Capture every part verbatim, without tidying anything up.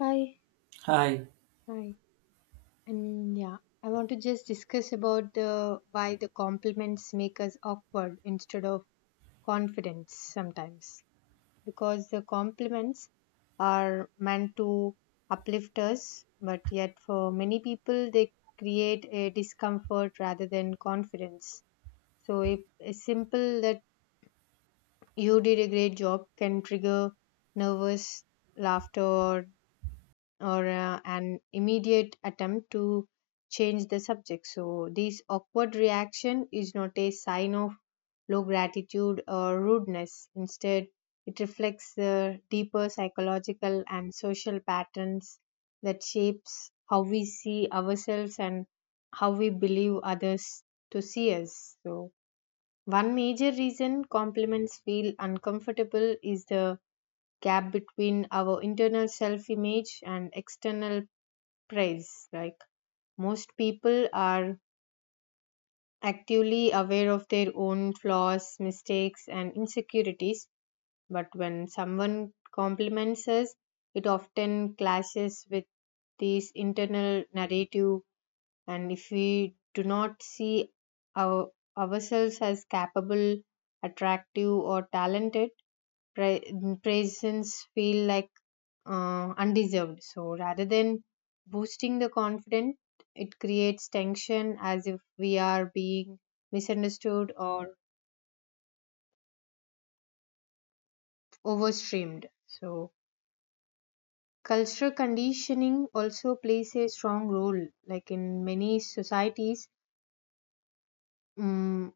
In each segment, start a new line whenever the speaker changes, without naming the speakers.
Hi,
Hi,
hi. And yeah, I want to just discuss about the why the compliments make us awkward instead of confidence sometimes. Because the compliments are meant to uplift us, but yet for many people they create a discomfort rather than confidence. So if a simple that you did a great job can trigger nervous laughter or or uh, an immediate attempt to change the subject. So, this awkward reaction is not a sign of low gratitude or rudeness. Instead, it reflects the deeper psychological and social patterns that shapes how we see ourselves and how we believe others to see us. So, one major reason compliments feel uncomfortable is the gap between our internal self image and external praise. Like most people are actively aware of their own flaws, mistakes, and insecurities, but when someone compliments us, it often clashes with this internal narrative. And if we do not see our, ourselves as capable, attractive, or talented, pra- mm, presence feel like uh, undeserved. So rather than boosting the confidence, it creates tension as if we are being misunderstood or overstreamed. So cultural conditioning also plays a strong role. Like in many societies, mm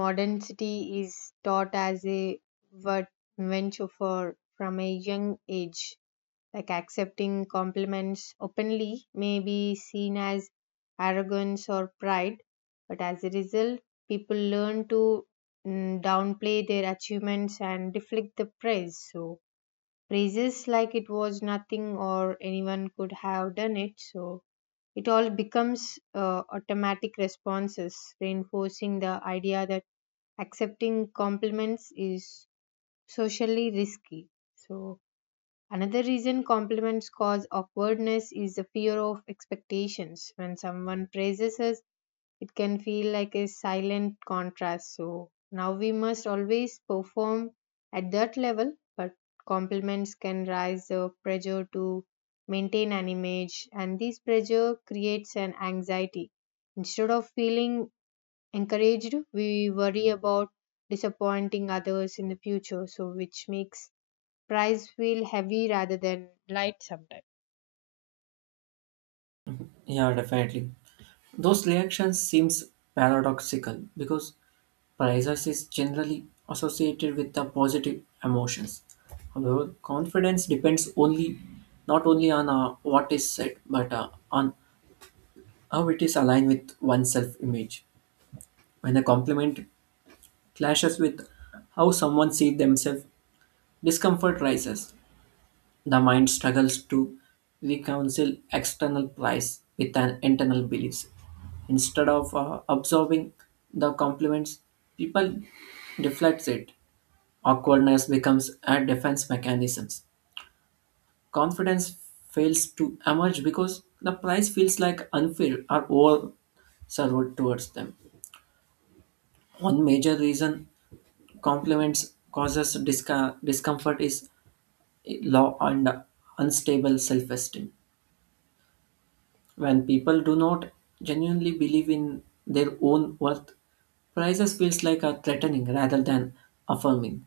modernity is taught as a what venture for from a young age, like accepting compliments openly may be seen as arrogance or pride, but as a result people learn to mm, downplay their achievements and deflect the praise. So praises like it was nothing or anyone could have done it, so it all becomes uh, automatic responses reinforcing the idea that accepting compliments is socially risky. So another reason compliments cause awkwardness is the fear of expectations. When someone praises us, it can feel like a silent contrast. So now we must always perform at that level, but compliments can raise the pressure to maintain an image, and this pressure creates an anxiety. Instead of feeling encouraged, we worry about disappointing others in the future, so which makes price feel heavy rather than light sometimes.
yeah, definitely. Those reactions seems paradoxical because praise is generally associated with the positive emotions. However, confidence depends only not only on uh, what is said but uh, on how it is aligned with one's self-image. When a compliment clashes with how someone sees themselves, discomfort rises. The mind struggles to reconcile external praise with an internal beliefs. Instead of uh, absorbing the compliments, people deflects it. Awkwardness becomes a defense mechanism. Confidence fails to emerge because the price feels like unfair or over served towards them. One major reason compliments causes disca- discomfort is low and unstable self-esteem. When people do not genuinely believe in their own worth, prices feels like a threatening rather than affirming.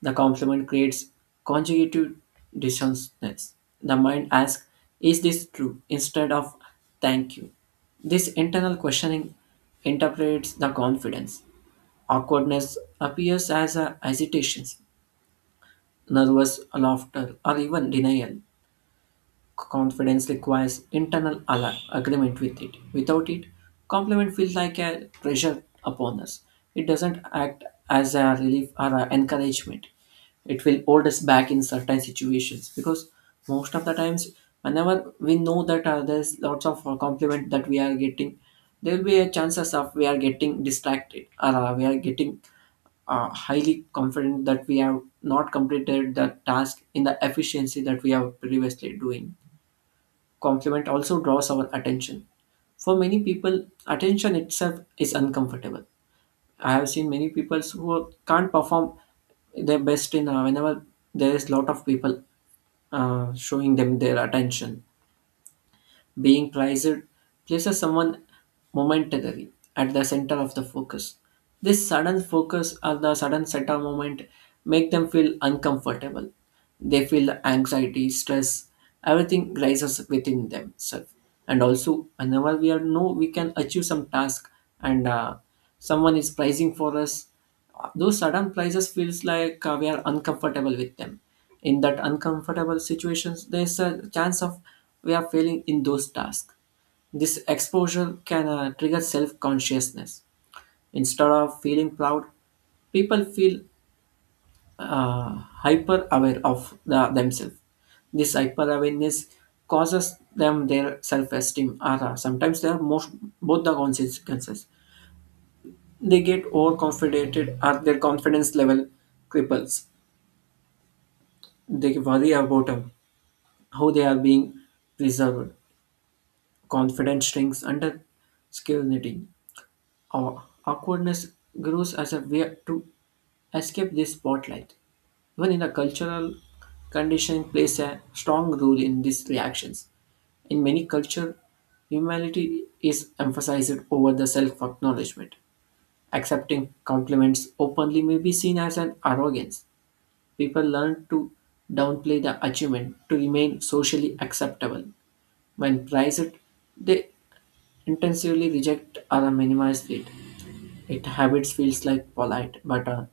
The compliment creates conjugative dissonance. The mind asks, "Is this true?" instead of "Thank you." This internal questioning interprets the confidence. Awkwardness appears as a hesitation, nervous laughter, or even denial. Confidence requires internal ala- agreement with it. Without it, compliment feels like a pressure upon us. It doesn't act as a relief or a encouragement. It will hold us back in certain situations because most of the times, whenever we know that uh, there's lots of uh, compliment that we are getting, there will be a chances of we are getting distracted or uh, we are getting uh, highly confident that we have not completed the task in the efficiency that we have previously doing. Compliment also draws our attention. For many people, attention itself is uncomfortable. I have seen many people who can't perform their best in uh, whenever there is lot of people uh, showing them their attention. Being prized places someone momentarily at the center of the focus. This sudden focus or the sudden center moment make them feel uncomfortable. They feel anxiety, stress, everything rises within themselves. And also, whenever we are know we can achieve some task and uh, someone is pricing for us, those sudden prices feels like uh, we are uncomfortable with them. In that uncomfortable situations there's a chance of we are failing in those tasks. This exposure can uh, trigger self-consciousness. Instead of feeling proud, people feel uh, hyper aware of the, themselves. This hyper awareness causes them their self-esteem or uh, sometimes they are most both the consequences. They get overconfident or their confidence level cripples. They worry about um, how they are being preserved. Confidence shrinks under skill knitting. Our awkwardness grows as a way to escape this spotlight. Even in a cultural condition plays a strong role in these reactions. In many cultures, humility is emphasized over the self acknowledgement. Accepting compliments openly may be seen as an arrogance. People learn to downplay the achievement to remain socially acceptable. When prized, they intensively reject or minimize it. It habits feels like polite, but uh,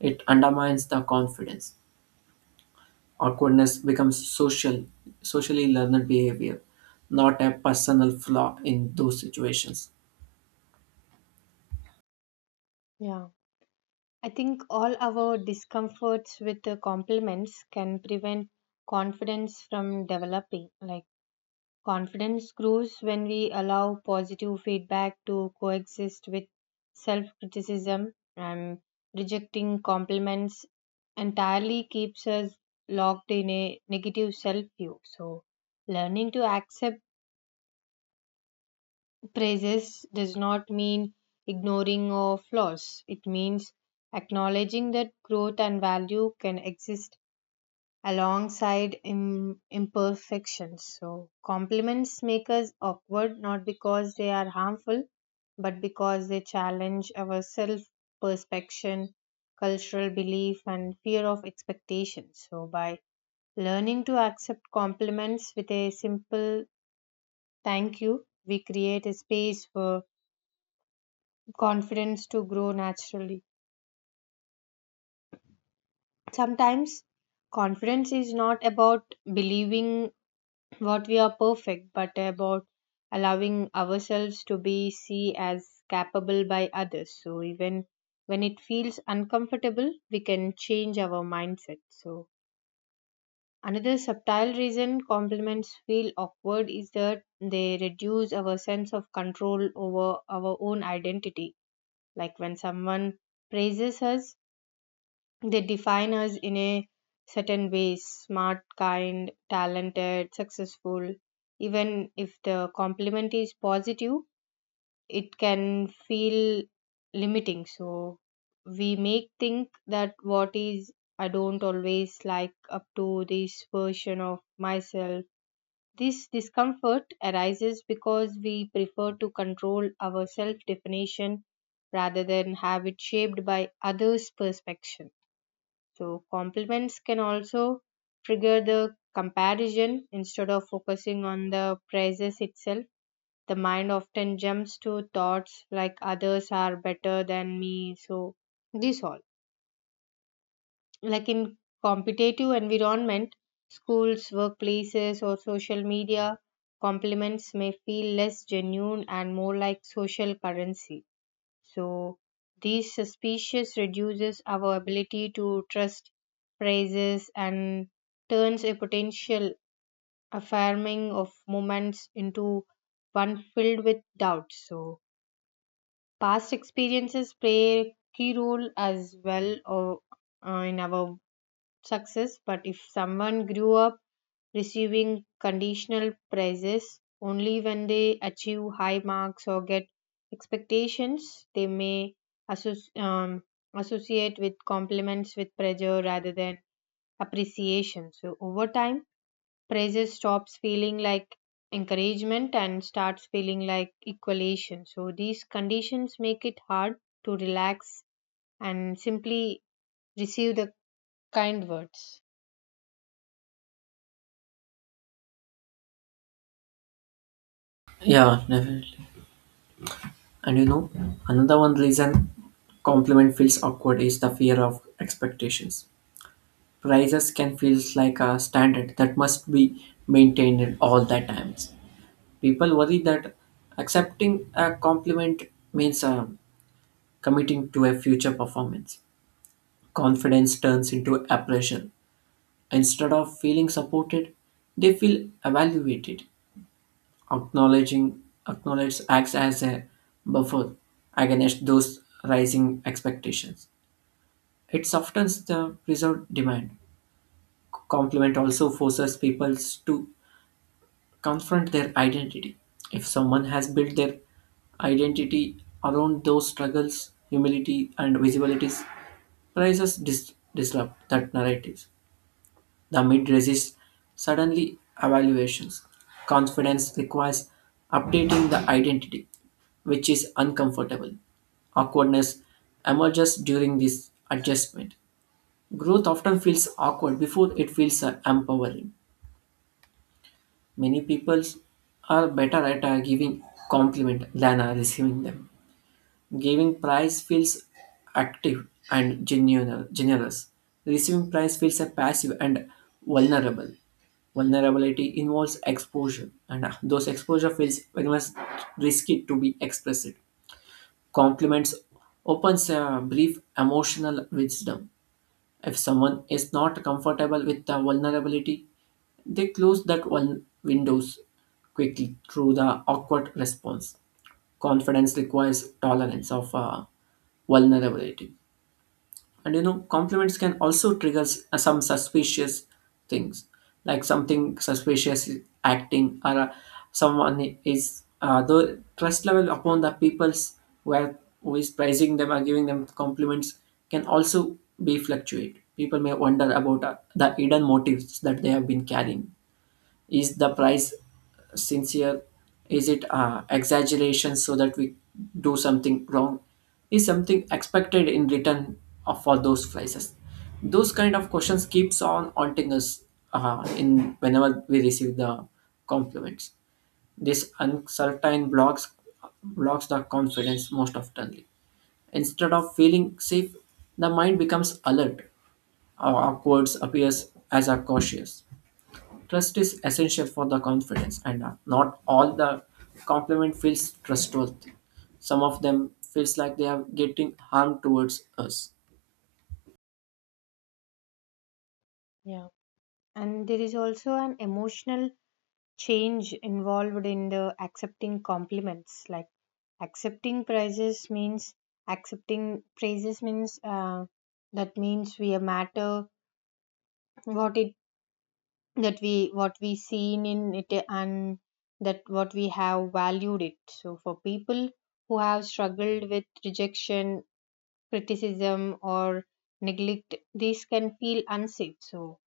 it undermines the confidence. Awkwardness becomes social, socially learned behavior, not a personal flaw in those situations.
Yeah. I think all our discomforts with the compliments can prevent confidence from developing. Like confidence grows when we allow positive feedback to coexist with self criticism, and rejecting compliments entirely keeps us locked in a negative self view. So learning to accept praises does not mean ignoring of flaws. It means acknowledging that growth and value can exist alongside im- imperfections. So, compliments make us awkward not because they are harmful, but because they challenge our self perception, cultural belief, and fear of expectations. So, by learning to accept compliments with a simple thank you, we create a space for confidence to grow naturally. Sometimes confidence is not about believing what we are perfect, but about allowing ourselves to be seen as capable by others. So even when it feels uncomfortable, we can change our mindset. So another subtle reason compliments feel awkward is that they reduce our sense of control over our own identity. Like when someone praises us, they define us in a certain ways: smart, kind, talented, successful. Even if the compliment is positive, it can feel limiting. So we make think that what is I don't always like up to this version of myself. This discomfort arises because we prefer to control our self definition rather than have it shaped by others' perception. So, compliments can also trigger the comparison instead of focusing on the praises itself. The mind often jumps to thoughts like others are better than me. So, this all. Like in competitive environment, schools, workplaces, or social media, compliments may feel less genuine and more like social currency, so these suspicious reduces our ability to trust praises and turns a potential affirming of moments into one filled with doubts. So past experiences play a key role as well, or uh, in our success. But if someone grew up receiving conditional prizes only when they achieve high marks or get expectations, they may associ- um, associate with compliments with pressure rather than appreciation. So over time praises stops feeling like encouragement and starts feeling like equation. So these conditions make it hard to relax and simply receive the kind words.
Yeah, definitely. And you know, another one reason compliment feels awkward is the fear of expectations. Prices can feel like a standard that must be maintained all the times. People worry that accepting a compliment means um, committing to a future performance. Confidence turns into appraisal. Instead of feeling supported, they feel evaluated. Acknowledging Acknowledge acts as a buffer against those rising expectations. It softens the preserved demand. Compliment also forces people to confront their identity. If someone has built their identity around those struggles, humility, and visibilities, prices dis- disrupt that narrative. The mid resists suddenly evaluations. Confidence requires updating the identity, which is uncomfortable. Awkwardness emerges during this adjustment. Growth often feels awkward before it feels uh, empowering. Many people are better at uh, giving compliment than uh, receiving them. Giving prize feels active and genuine, generous. Receiving prize feels uh, passive and vulnerable. Vulnerability involves exposure, and uh, those exposure feels very much risky to be expressed. Compliments opens a brief emotional wisdom. If someone is not comfortable with the vulnerability, they closed that one windows quickly through the awkward response. Confidence requires tolerance of uh, vulnerability. And you know, compliments can also trigger s- uh, some suspicious things, like something suspicious is acting or uh, someone is uh, the trust level upon the people's where who is praising them or giving them compliments can also be fluctuate. People may wonder about uh, the hidden motives that they have been carrying. Is the price sincere? Is it uh, exaggeration so that we do something wrong? Is something expected in return of- for those prices? Those kind of questions keeps on haunting us uh, in whenever we receive the compliments. This uncertain blocks blocks the confidence most oftenly. Instead of feeling safe, the mind becomes alert. Our words appears as a cautious. Trust is essential for the confidence, and uh, not all the compliment feels trustworthy. Some of them feels like they are getting harm towards us.
Yeah, and there is also an emotional change involved in the accepting compliments. Like accepting praises means accepting praises means uh, that means we matter, what it, that we what we seen in it, and that what we have valued it. So for people who have struggled with rejection, criticism, or neglect, these can feel unsafe. So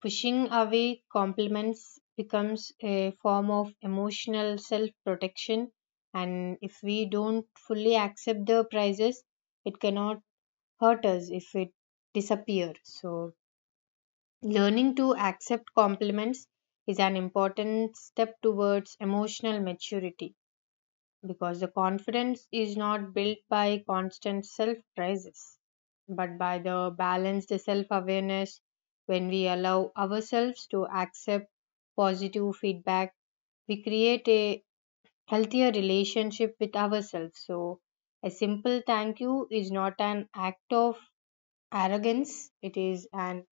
pushing away compliments becomes a form of emotional self protection, and if we don't fully accept the prizes, it cannot hurt us if it disappears. So, learning to accept compliments is an important step towards emotional maturity, because the confidence is not built by constant self praises but by the balanced self awareness. When we allow ourselves to accept positive feedback, we create a healthier relationship with ourselves. So a simple thank you is not an act of arrogance, it is an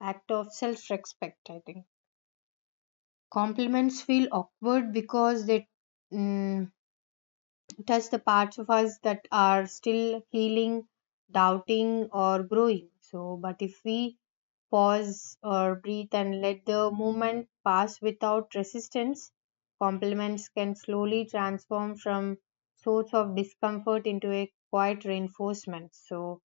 act of self respect. I think compliments feel awkward because they mm, touch the parts of us that are still healing, doubting, or growing. So, but if we pause or breathe and let the moment pass without resistance, compliments can slowly transform from source of discomfort into a quiet reinforcement. So,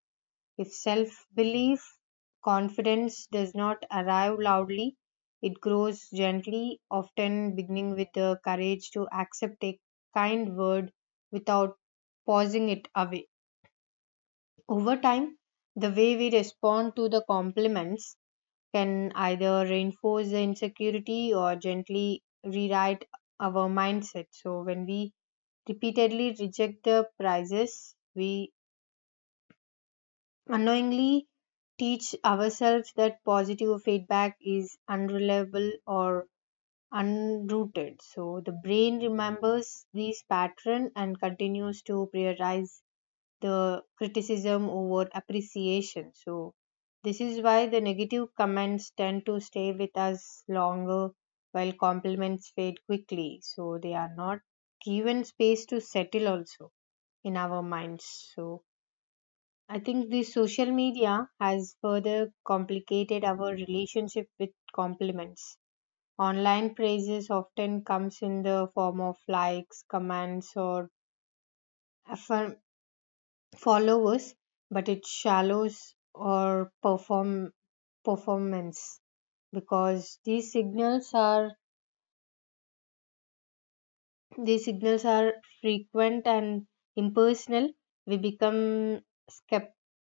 if self belief, confidence does not arrive loudly, it grows gently, often beginning with the courage to accept a kind word without pausing it away. Over time, the way we respond to the compliments can either reinforce the insecurity or gently rewrite our mindset. So, when we repeatedly reject the prizes, we unknowingly teach ourselves that positive feedback is unreliable or unrooted. So the brain remembers this pattern and continues to prioritize the criticism over appreciation. So this is why the negative comments tend to stay with us longer while compliments fade quickly, so they are not given space to settle also in our minds. So I think the social media has further complicated our relationship with compliments. Online praises often comes in the form of likes, comments, or affirm- followers, but it shallows or perform performance, because these signals are these signals are frequent and impersonal. We become skep-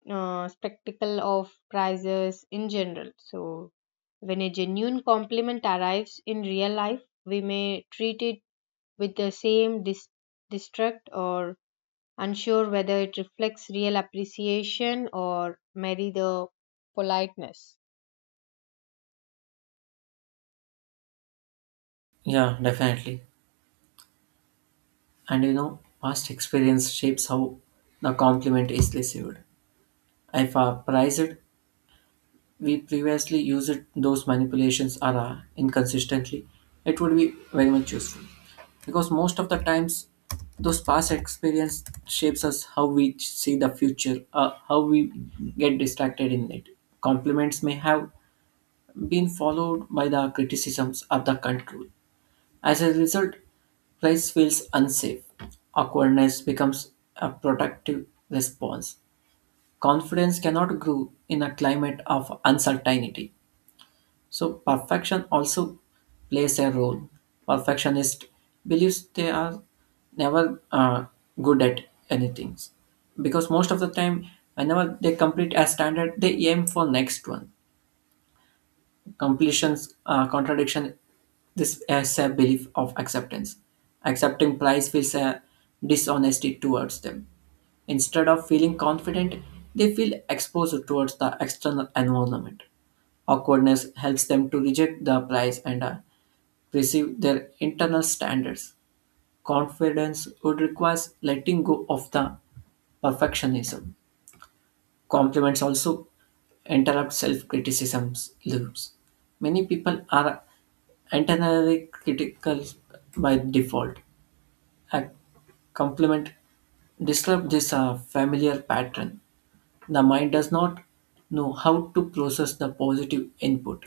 uh, skeptical of prices in general. So, when a genuine compliment arrives in real life, we may treat it with the same dis- distrust, or unsure whether it reflects real appreciation or merely the politeness.
Yeah, definitely. And you know, past experience shapes how the compliment is received. If I praise it, we previously used those manipulations are uh, inconsistently, it would be very much useful because most of the times those past experience shapes us how we ch- see the future, uh, how we get distracted in it. Compliments may have been followed by the criticisms of the control. As a result, place feels unsafe. Awkwardness becomes a protective response. Confidence cannot grow in a climate of uncertainty. So, perfection also plays a role. Perfectionist believes they are never uh, good at anything because most of the time, whenever they complete a standard, they aim for next one. Completions, uh, contradiction. This is a belief of acceptance. Accepting price feels a dishonesty towards them. Instead of feeling confident, they feel exposed towards the external environment. Awkwardness helps them to reject the prize and uh, perceive their internal standards. Confidence would require letting go of the perfectionism. Compliments also interrupt self criticism's loops. Many people are internally critical by default. A compliment disrupts this uh, familiar pattern. The mind does not know how to process the positive input.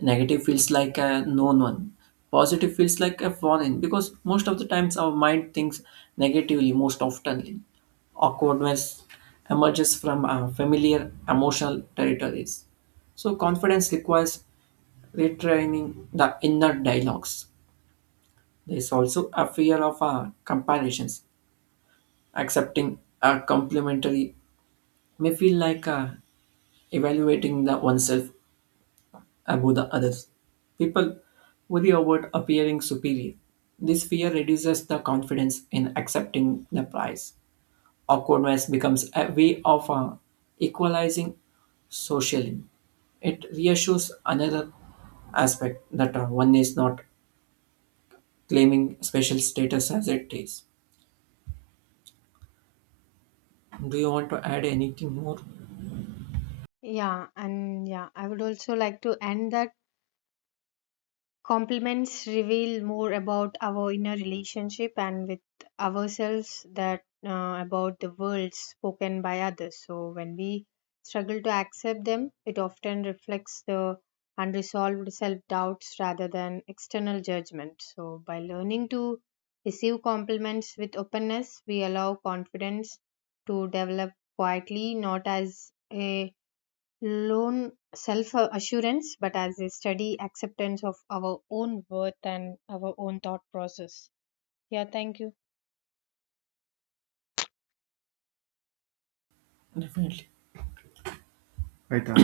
Negative feels like a known one. Positive feels like a foreign because most of the times our mind thinks negatively most oftenly. Awkwardness emerges from our familiar emotional territories. So confidence requires retraining the inner dialogues. There is also a fear of uh, comparisons. Accepting a complimentary may feel like uh, evaluating the oneself above the others. People worry about appearing superior. This fear reduces the confidence in accepting the prize. Awkwardness becomes a way of uh, equalizing socially. It reassures another aspect that uh, one is not claiming special status as it is. Do you want to add anything more?
Yeah, and yeah, I would also like to end that compliments reveal more about our inner relationship and with ourselves that uh, about the words spoken by others. So when we struggle to accept them, it often reflects the unresolved self doubts rather than external judgment. So by learning to receive compliments with openness, we allow confidence to develop quietly, not as a loan self assurance but as a steady acceptance of our own worth and our own thought process. Yeah, thank you.
Definitely. Right,